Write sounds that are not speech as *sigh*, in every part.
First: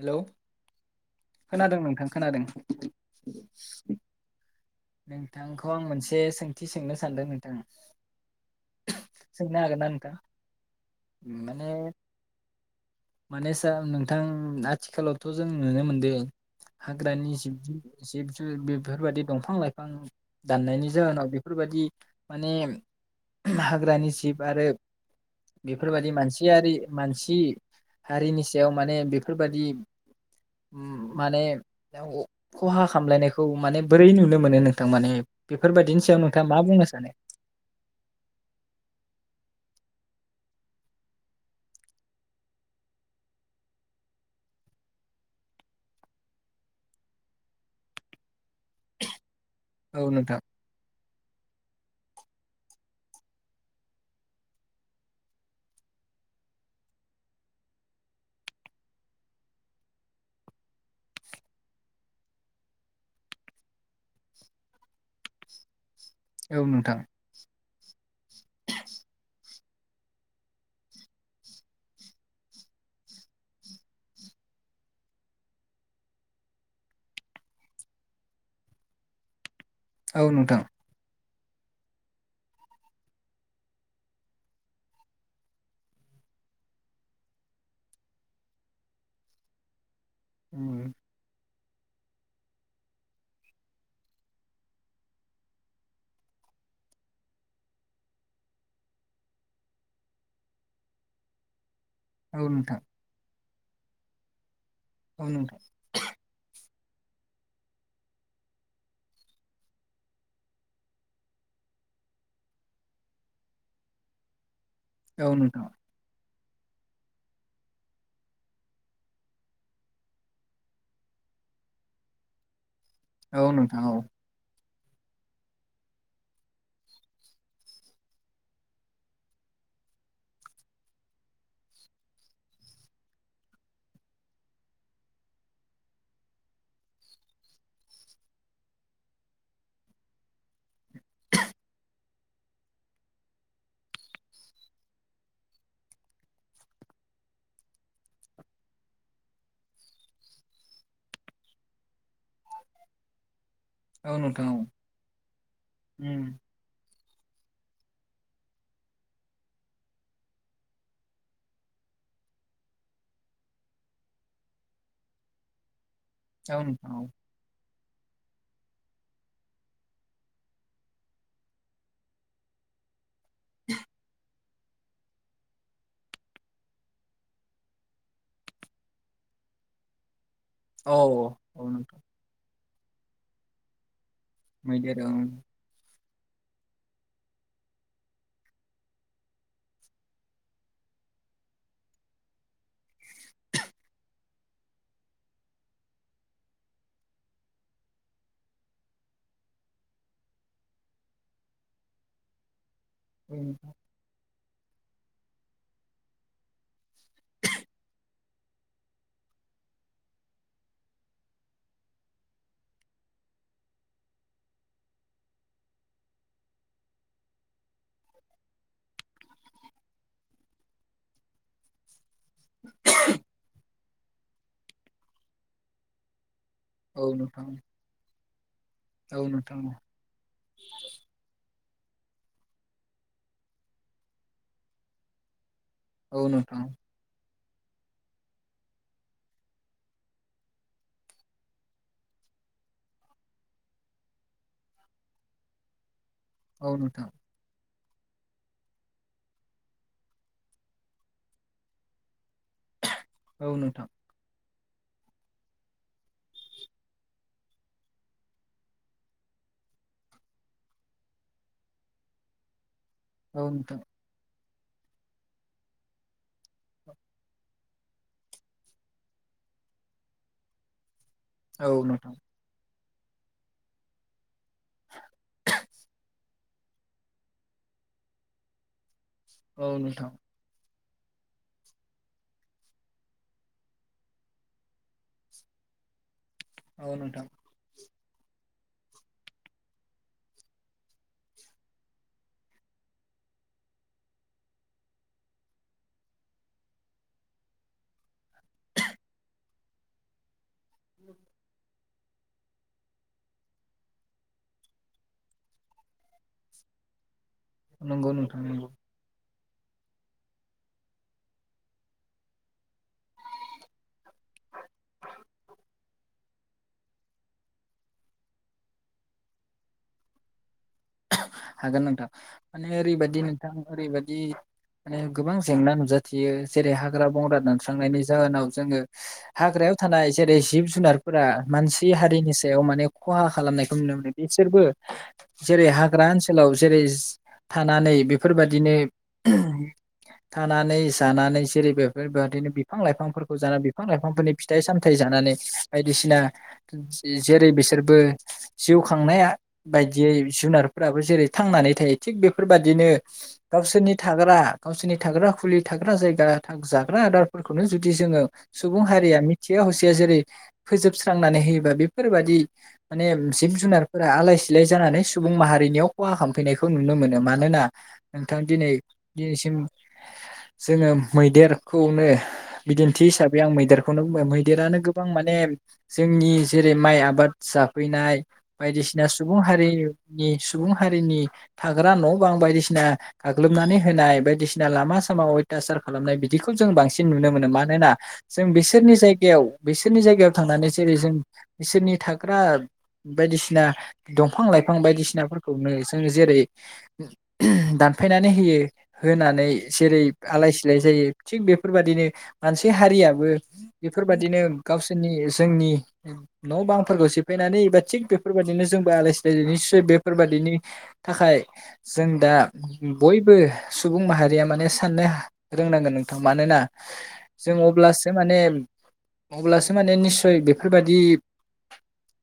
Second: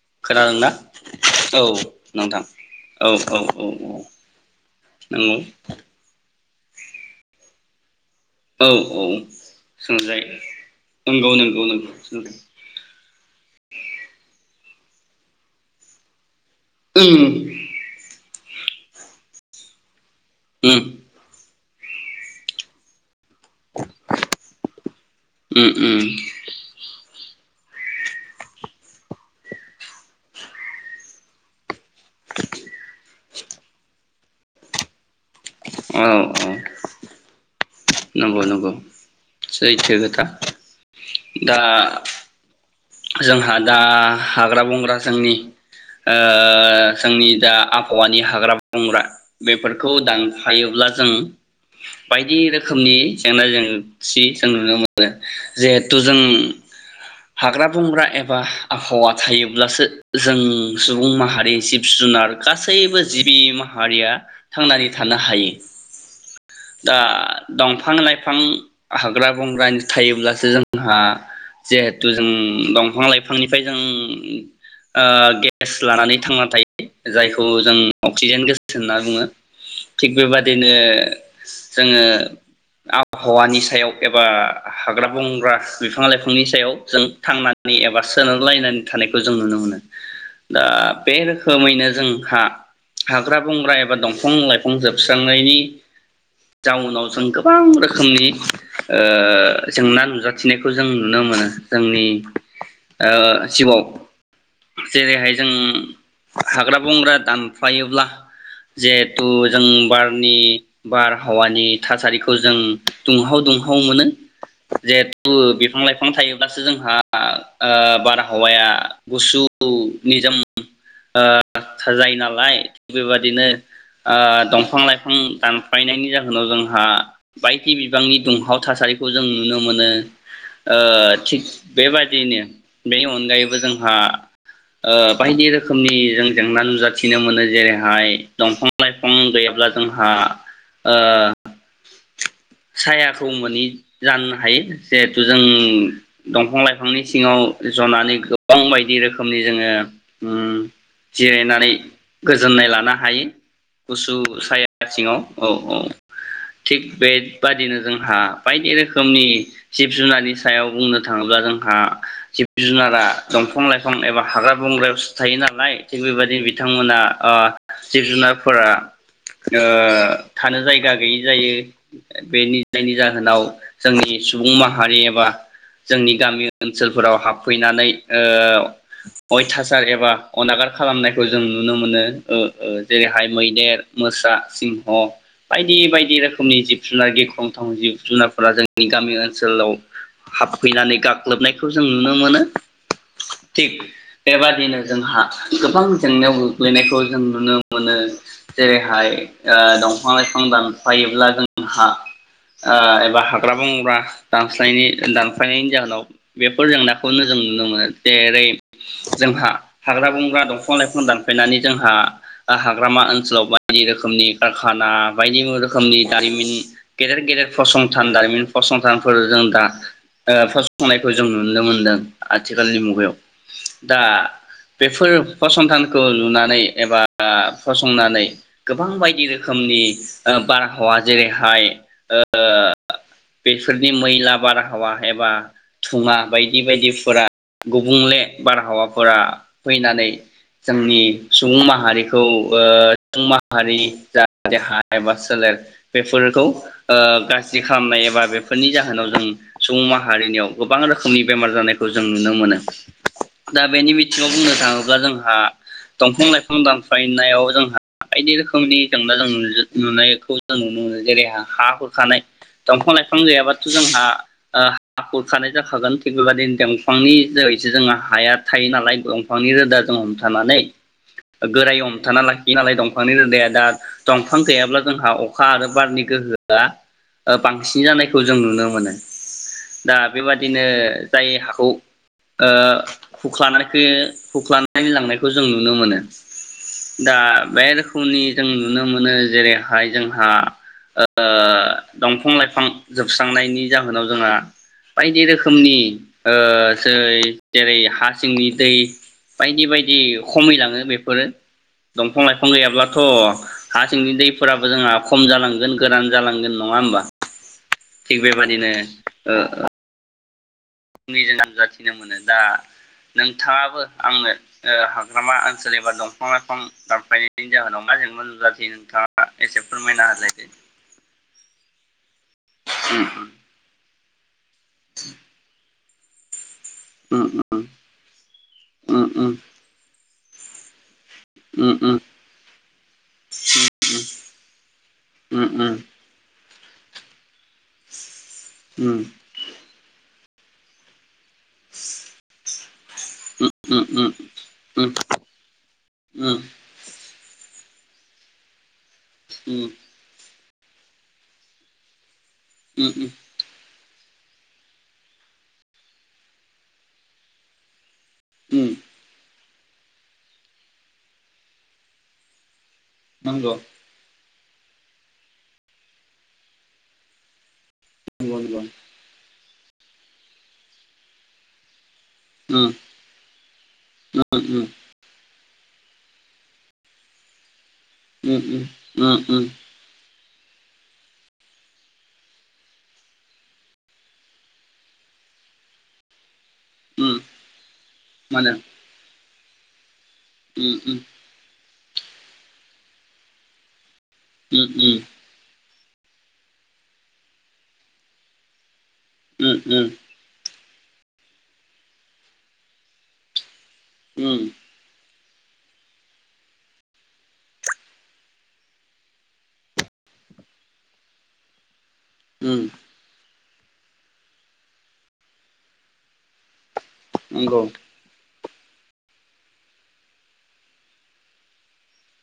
Hello खोनादोंना औ खोनादों खोनादों नोंथां औ औ औ नंगौ नोंथांखौ आं मोनसे सोंथि सोंनो सानदों नों औ *unintelligible* औ सोंनो हागोन ना नोंथाङा सोंजायो नंगौ नंगौ नंगौ माने आथिखालावथ' जों नुनो मोनदों उम हाग्रानि जिब जुनार जिब बेफोरबायदि दफां लाइ फां उम दाननायनि जाहोनाव बे फोरबायदि माने हाग्रानि जिब आरो उम उम बेफोरबायदि मानसिआरि मानसि *unintelligible* हारिनि सायाव माने बेफोरबादि उम माने *unintelligible* खहा खामलायनायखौ माने बोरै नुनो मोनो नों थां माने बेफोरबायदिनि औ सायाव नोंथाङा औ मा बुंनो सा *unintelligible* नंगौ नंगौ सैथो खोथा। दा जोंहा दा हाग्रा बंग्रा जोंनि ओ जोंनि दा आबहावानि हाग्रा बंग्रा बेफोरखौ औ नोंथां दानफायोब्ला जों बायदि रोखोमनि जेंना जेंसि जों नुनो मोनो। जिहेथु जों हाग्रा बंग्रा एबा आबहावा थायोब्लासो जों सुबुं माहारि जिब जुनार गासैबो जिबि माहारिया थांनानै थानो हायो। औ दा नोंथां दंफां लाइफां हाग्रा बंग्रानि थायोब्लासो जोंहा जे हेथु जों दंफां लाइफांनिफ्राय जों ओ गेस लानानै थांनानै थायो जायखौ जों अक्सिजेन गेस होनना बुङो। थिग औ नोंथां बेबादिनो जोङो आबहावानि सायाव एबा हाग्रा बंग्रा बिफां लाइफांनि सायाव जों थांनानै एबा सोनारलायनानै थानायखौ जों नुनो मोनो। दा उम बे रोख खोमैनो जोंहा हाग्रा बंग्रा एबा दंफां लाइफां जोबस्रांनायनि जाउनाव जों गोबां रोखोमनि ओ जेंना नुजाथिनायखौ जों नुनो मोनो। जोंनि औ नोंथां ओ थिबाव औ जेरैहाय जों नोंथां हाग्रा बंग्रा दामफायोब्ला जिहेथु जों बारनि बारहावानि थासारिखौ जों दुंहाव दुंहाव मोनो। औ जेहेथु नोंथां बिफां लाइफां थायो ब्लासो जोंहा ओ बारहावाया गुसु निजोम ओ *unintelligible* नालाय। बेबायदिनो औ नोंथां औ ओ दं फां लाइफां दानफायनायनि जाहोनाव जोंहा बायदि बिबांनि दुंहाव थासारिखौ जों नुनो मोनो। ओ थिग बेबायदिनो बेनि अनगायैबो जोंहा ओ बायदि रोखोमनि जों जेंना नुजाथिनो मोनो। जेरैहाय दंफां लाइफां गैयाब्ला जोंहा ओ सायाखौ मोनै जानो हायो। जिहेथु जों दंफां लाइफांनि सिङाव जनानै गोबां बायदि रोखोमनि जोङो उम जिरायनानै गोजोननाय लानो हायो । गुसु औ नोंथां औ साया सिङाव औ औ। उम थिग बे बादिनो जोंहा बायदि रोखोमनि जिब जुनारनि सायाव बुंनो थाङोब्ला जोंहा जिब जुनारा दंफां लाइफां एबा हाग्रा बंग्रायावसो थायो नालाय थिग बेबायदिनो औ नोंथां बिथांमोना औ आब जिब जुनारफोरा ओ थानो जायगा गैयि जायो बेनि नै जाहोन नाव जोंनि सुबुंयानो सुबुं माहारि एबा जोंनि गामि ओनसोलफोराव हाबफैनानै ओ अयथासार एबा अनागार खालामनायखौ औ जों औ नुनो नोंथां मोनो ओ ओ जेरैहाय मैदेर मोसा सिंह मैदेर औ बायदि बायदि नि रोखोमनि जिब जुनार गिख्रंथाव जिब जुनारफोरा जोंनि गामि ओनसोलाव हाबफैनानै गाग्लोबनायखौ जों नुनो मोनो थिग बेबादिनो जोंहा गोबां जेंनायाव गोग्लैनायखौ जों नुनो मोनो जेरैहाय ओ दंफां लाइफां दानफायोब्ला जों ओं हा ओ एबा हाग्रा बंग्रा दानस्लायनाय दानफायनायनि जाहोनाव बेफोर जेंनाखौनो जों नुनो मोनो जेरै जोंहा हाग्रा बंग्रा दंफां लाइफां दानफायनानै जोंहा ओ हाग्रामा ओनसोलाव बायदि रोखोमनि कारखाना बायदि रोखोमनि दारिमिन गेदेर गेदेर फसंथान दारिमिन फसंथानफोर जों दा ओ फसंनायखौ जों नुनो मोनदों आथिखालनि मुगायाव दा बेफोर फसंथानखौ नुनानै नै एबा नोंथां फसंनानै गोबां बायदि औ नोंथां रोखोमनि ओम हावा जेरैहाय ओ बेफोरनि मैला बारहावा एबा थुङा औ बायदि नोंथां बायदिफोरा गुबुंले बारहावाफोरा फैनानै जोंनि सुबुं माहारिखौ ओ सुबुं माहारि जा देहा एबा सोलेर बेफोरखौ औ गासिब‌ खालामनाय एबा बेफोरनि जाहोनाव जों सुबुं माहारिनियाव गोबां रोखोमनि बेमार जानायखौ जों नुनो मोनो औ दा नोंथां बेनि बिथिङाव बुंनो थाङो जोंहा दंफां लाइफां दानफायनायाव जोंहा बायदि रोखोमनि जेंना जों नुनायखौ जों नुनो मोनो जेरै हा हुरखानाय दंफां लाइफां औ गैयाबाथ' नोंथां जोंहा हा खुरखानाय जाखागोन थिग बेबायदिनो दंफांनि जैसो जोंहा हाया थायो नालाय दंफांनि रोदा जों हमथानानै गोरायै औ नोंथां हमथाना लाखियो नालाय दं दंफांनि रोदाया दा दंफां गैयाब्ला जोंहा अखा आरो बारनि गोहोआ बांसिन जानायखौ जों नुनो मोनो औ दा नोंथां बेबादिनो जाय हाखौ हुख्लानायख हुख्लानानै लांनायखौ जों नुनो मोनो औ दा नोंथां बे रोखोम दुखुनि जों नुनो मोनो जेरैहाय जों ओ‌ ओ दंफां लाइफां जोबस्रांनायनि जाहोनाव जोंहा बायदि रोखोमनि ओ जेरै हा सिंनि दै बायदि बायदि खमैलाङो बेफोरो। दंफां लाइफां गैयाब्लाथ' हा सिंनि दैफोराबो जोंहा खम जालांगोन गोरान जालांगोन नङा होमबा? नंगौ थिग नोंथां नंगौ। बेबादिनो ओ आंनि जों नुजाथिनो मोनो दा नोंथाङाबो आंनो ओ हाग्रामा ओनसोल एबा दंफां लाइफां दानफायनायनि जाहोनाव मा जेंना नुजाथियो नोंथाङा एसे फोरमायना होलाय दे। हागोन नोंथां माने ओरैबायदि नोंथां ओरैबा दि माने गोबां जेंना नुजा थियो। जेरै हाग्रा बंग्रा उम दानस्रांनायनि जाहोनाव जोङो उम हाग्रायाव थानाय जेरै जिब जुनार फोरा उम मानसि उम उम हारिनि सायाव माने खहा खालामनायखौ नुनो मोनो बिसोरबो उम उम जेरै हाग्रा ओनसोलाव जेरैस थानानै बेफोरबादिनो थानानै जानानै जेरै बेफोरबादिनो बिफां लाइफांफोरखौ जानानै उम बिफां लाइफांफोरनि फिथाइ सामथायाइ जानानै बायदिसिना जेरै बिसोरबो जिउ खांनाया उम बायदियै जुनारफोराबो जेरै थांनानै थायो थिग बे फोरबायदिनो उम उम गावसोरनि थाग्रा गावसोरनि थाग्रा खुलि थाग्रा जाया जाग्रा आदारफोखौनो जु दि जोङो उम सुबुं हारिया मि थिया हसिया जेरै फोजोबस्रांनानै होयोबा बेफोरबादि माने जिब नंगौ जुनारफोरा आलायसि सिलाय जानानै सुबुं माहारिनियाव खहा खालामफैनायखौ नुनो मोनो मानोना नोंथां नंगौ दिनै दि जोङो मैदेरखौनो नंगौ बिदिन्थि हिसाबै आं मैदेरखौनो बुंबाय उम मैदेरानो गोबां माने जोंनि जेरै माइ आबाद जा फैनाय उम बायदिसिना उम सुबुं हारि नि सुबुं हारिनि थाग्रा न' बां बायदिसिना गाग्लोबनानै होनाय बायदिसिना लामा सामा अयथाचार खालामनाय बि बिखौ जों उम बांसिन नुनो मोनो मानोना मा जों होनो बिसोरनि जायगायाव रनि जायगायाव थांनानै उम जेरै उम जों इसोरनि थाग्रा बायदिसिना दंफां बिफां उम बायदिसिनाफोरखौनो जों जेरै दानफायनानै होयो होनानै उम उम जेरै आलायसि जायो थिग बेफोर बायदिनो मोनसे हारियाबो बेफोर बायदिनो उम गावसोरनि जोंनि न' बांफोरखौ सेफायनानैबा थिग बेफोरबायाददिनो जोंबो आलायसि निसय बेफोरबादिनि थाखाय जों दा बयबो सुबुं माहारिया माने साननो रोंनांगोन नोंथां मानोना जों नंगौ अब्लासो माने अब्लासो माने निसय बेफोरबायाददि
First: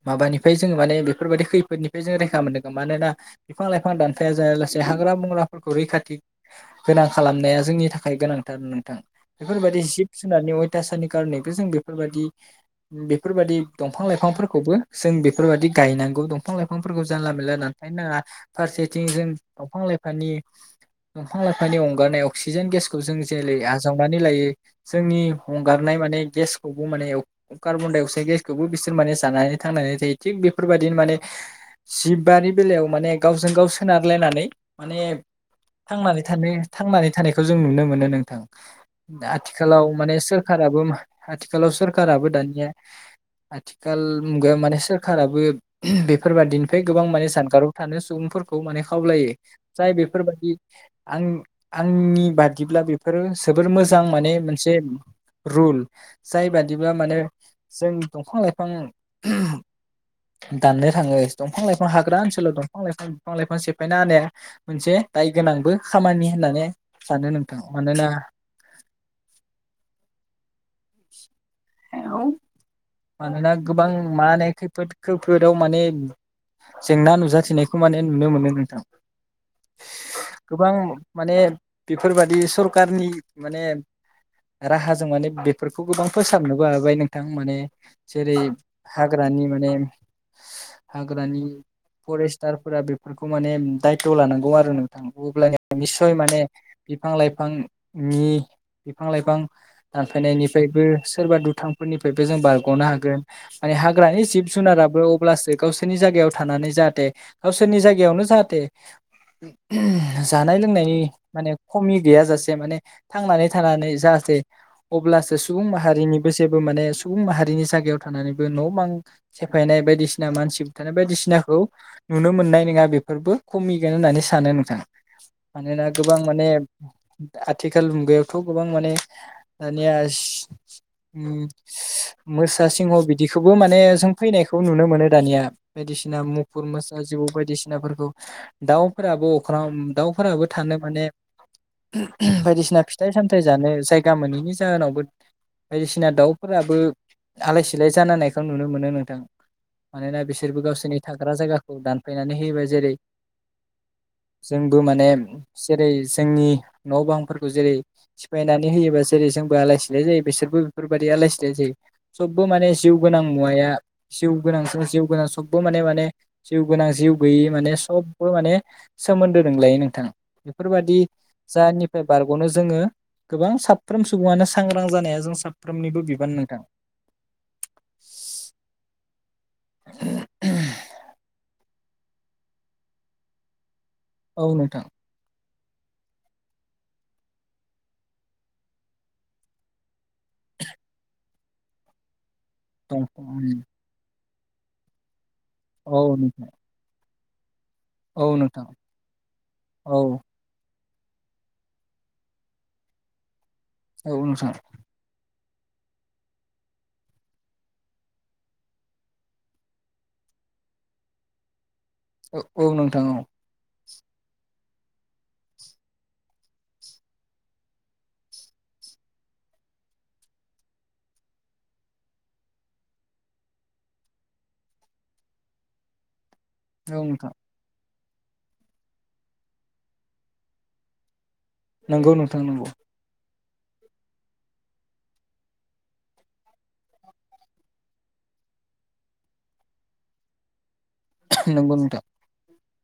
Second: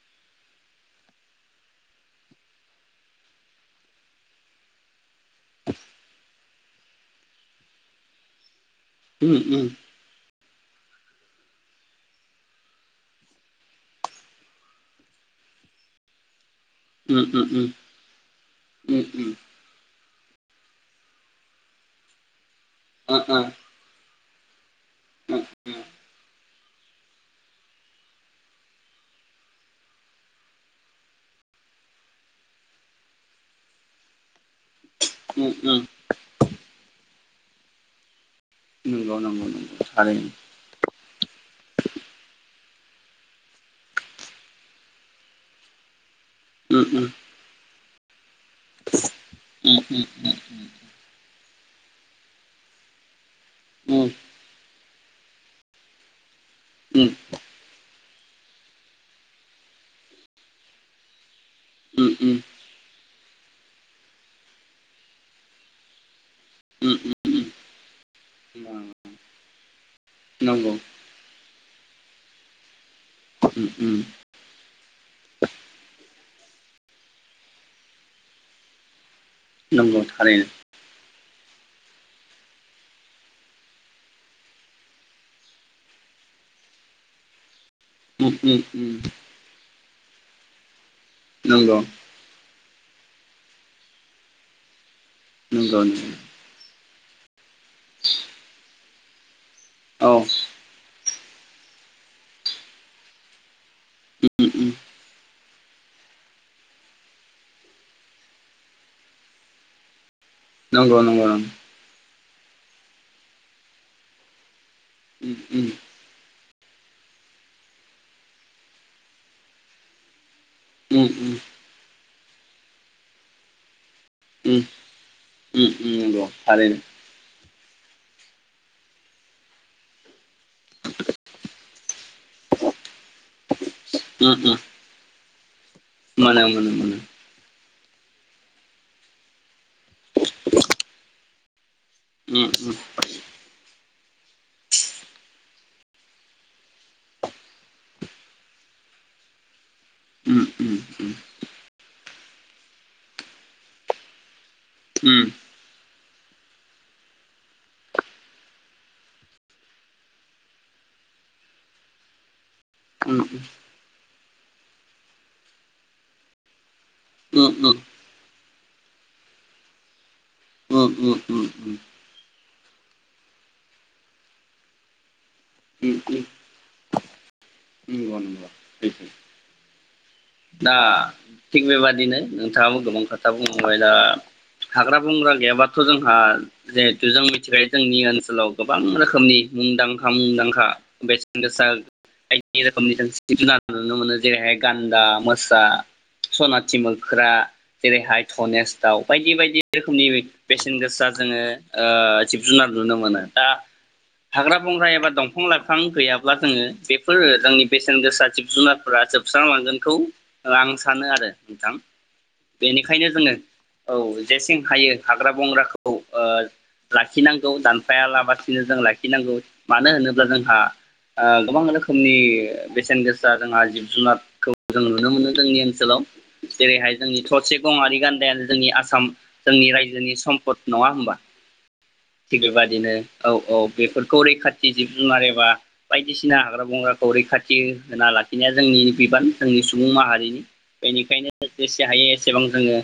माबानिफ्राय जोङो माने बेफोर बायदि खैफोदनि जों रैखा मोनदों मानोना बिफां लाइफां दानफाया जाया लासे हाग्रा हाग्राफोरखौ रैखाथि गोनां खालामनाया जोंनि थाखाय गोनांथार । थां उम बेफोरबायदि उम जिब जुनारनि हथासनि कारनैबो जों बेफोरबायदि बेफोरबायदि दंफां लाइफांफोरखौबो जों बेफोरबायदि गायनांगौ दंफां लाइफां दंफांफोरखौ उम जानला-मानला दानफायानो नाङा फारसेथिं उम जों उम दंफां लाइफां दंफां लाइफांनि अंगारनाय अक्सि सिक्सिजेन गेसखौ जों ओ ओ जेरै आजावनानै लायो उम नंगौ थारैनो उम जोंनि हंगारनाय माने गेस खौबो माने कार्बन डाइ अक्साइद गेसखौबो बिसोर माने जानानै थांनानै थायो थिग बेफोरबायदिनो माने सिब बानि बेलायाव माने गावजों गाव सोनारलायनानै माने थांनानै थानो थांनानै थानायखौ बेखौ जों नुनो मोनो नोंथां। आथिखालाव माने सोरखाराबो आथिखालाव सोरखाराबो दानिया आथिखाल मुगायाव माने सोरखाराबो ओम बे फोरबादिनिफ्राय गोबां उम माने सानगाराव थानो सु सुबुंफोर खौ माने खावलायो जाय बेफोरबायदि आंनि आंनि बादिब्ला बेफोरो सो जोबोर मोजां माने मोनसे रूल जाय बादिब्ला माने जों दंफां लाइफां दाननो थाङो दंफां लाइफा हाग्रा ओनसाव उम दंफां लाइफां बिफां लाइफां सेफायना होनाया मोनसे दाय गोनांबो खामानि होननानै उम सानो नोंथां मानोना उम नंगौ औ मानोना उम गोबां उम मा ने खै फोद खैफोदाव माने जेंना नुजाथिनायखौ माने नुनो मोनो नोंथां नंगौ थारैनो गोबां माने बेफोरबादि सरखारनि माने राहाजों माने बे फोरखौबो गाव फोसाबनोबो हाबाय नोंथां माने उम जेरै उम उम हाग्रानि माने हाग्रानि नंगौ फरेस्टारफोरा बे फोरखौ माने दायथ' लानांगौ आरो नोंथां अब्लानिया नंगौ नंगौ निसय माने बिफां लाइफांनि बिफां लाइफां औ दानफायनायनि ओ सोरबा दुथांफोरनिफ्रायबो जों बारग'नो हागोन माने हाग्रानि जिब उम उम जुनाराबो अब्लासो गावसोरनि जायगायाव थानानै जाहाथे गावसोरनि जायगायावनो जाहाथे ओम जानाय लोंनायनि नंगौ नंगौ नंगौ माने खमि गैया जासे माने थांनानै थानानै जाहाथे अब्लासो उम सुबुं उम माहारिनि जेबो माने सुबुं माहारिनि जागायाव थानानैबो न' बां सेफायनाय बायदिसिना मानसि बुथारनाय उम उम उम बायदिसिनाखौ नुनो मोननाय नङा बेफोरबो खमि होननानै सानो नोंथां उम उम मानोना गोबां नंगौ माने थारैनो आथिखाल मुगायाव खौ गोबां माने दानिया ओम मोसा सिंह बिदिखौबो माने जों उम उम फैनायखौ नुनो मोनो दानिया बायदिसिना मोनो मुफुर मोनो मोनो मोसा जिबौ बायदिसि नाफोरखौ दाउफोराबो अख्राङाव दाउफोराबो थानो माने उम उम उम बायदिसिना फिथाइ सामथायाइ जानो जायगा मोनैनि जाहोनावबो बायदिसिना दाउफोराबो आलाय सिलाय जानानायखौ नुनो मोनो नोंथां मानोना बिसोरबो उम उम गावसोरनि थाग्रा जायगाखौ दानफायनानै होयोबाय जेरै जोंबो माने जेरै जोंनि न' बांफोरखौ जेरै सिफायनानै होयोबा जेरै जोंबो आलायस सि जायो बिसोरबो बेफोरबायाददि आलाय-सिलाय जायो सबबो माने जिउ गोनां मुवाया जिउ गोनां सो जिउ गोनां सबबो माने - माने जिउ गोनां जिउ गैयि माने सब सबबो माने सोमोन्दो दोंलायो नोंथां । उम बेफोरबायदि उम उम जानिफ्राय बार गनो जोङो गोबां साफ्रोम सुबङानो सांग्रां जानाया जों उम साफ्रोमनिबो बिबान नोंथां । नंगौ नंगौ सैथो *unintelligible* दा थिग बेबादिनो नोंथाङाबो गोबां खोथा बुंलां ओमफाय दा औ नोंथां हाग्रा बंग्रा गैयाबा जोंहा जिहेथु जों मिथिखायो जोंनि ओनसोलाव गोबां रोखोमनि मुंदांखा - मुंदांखा बेसेन गोसा थाय इ रोखोमनि खोन दंफां स्तिफेना नुनो मोनो । जे हे गान्दा मोस सा औ नोंथां सनाथि मोख्रा मोख्रा जेरैहाय औ नोंथां धनेस दाउ बायदि बायदि औ रोखोमनि बै बेसे बेसेन गोसा जोङो ओ जिब जुनार नुनो मोनो। दा औ नोंथां हाग्रा-बंग्रा एबा दं बिफां - लाइफां गैयाब्ला जोङो बेफोरो जोंनि बेसेन गोसा जिब जुनारफोरा जोबस्रांलांगोनखौ आं सानो आरो नोंथां । औ नोंथां ओ औ जेसें हायो हाग्रा बंग्राखौ ओ लाखिनांगौ दानफायालाबसिनो जों लाखिनांगौ मानो होनोब्ला जोंहा ओ गोबां रोखोमनि बेसेन गोसा जोंहा जिब-जुनारखौ जों नुनो मोनो जोंनि ओनसोलाव जेरैहाय औ नोंथां जोंनि थरसे गंआरि गान्दा या जोंनि आसाम जोंनि रायजोनि सम्पद नङा हबा? नंगौ नोंथां नंगौ औ-औ बेफोरखौ रैखाथि जिब जुनार एबा बायदिसिना हाग्रा बंग्राखौ रैखाथि होना लाखिनाया जोंनि बिबान जोंनि सुबुं माहारिनि बेनिखायनो नंगौ जेसे नोंथां हायो एसेबां जोङो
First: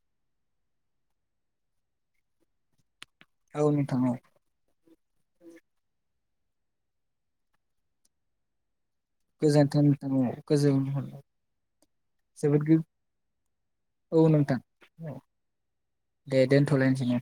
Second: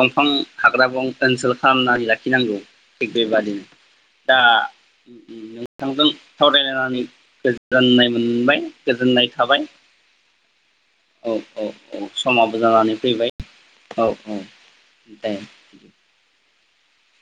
दंफां हाग्रा-बंग्रा ओनसोल खालामनानै लाखिनांगौ थिग बेबादिनो औ नोंथां औ दा नोंथांजों सावरायलायनानै गोजोननाय मोनबाय गोजोननाय थाबाय गोजोन्थों नोंथां गोजोन हर औ औ औ समाबो जानानै फैबाय औ औ दे थल इन्जनि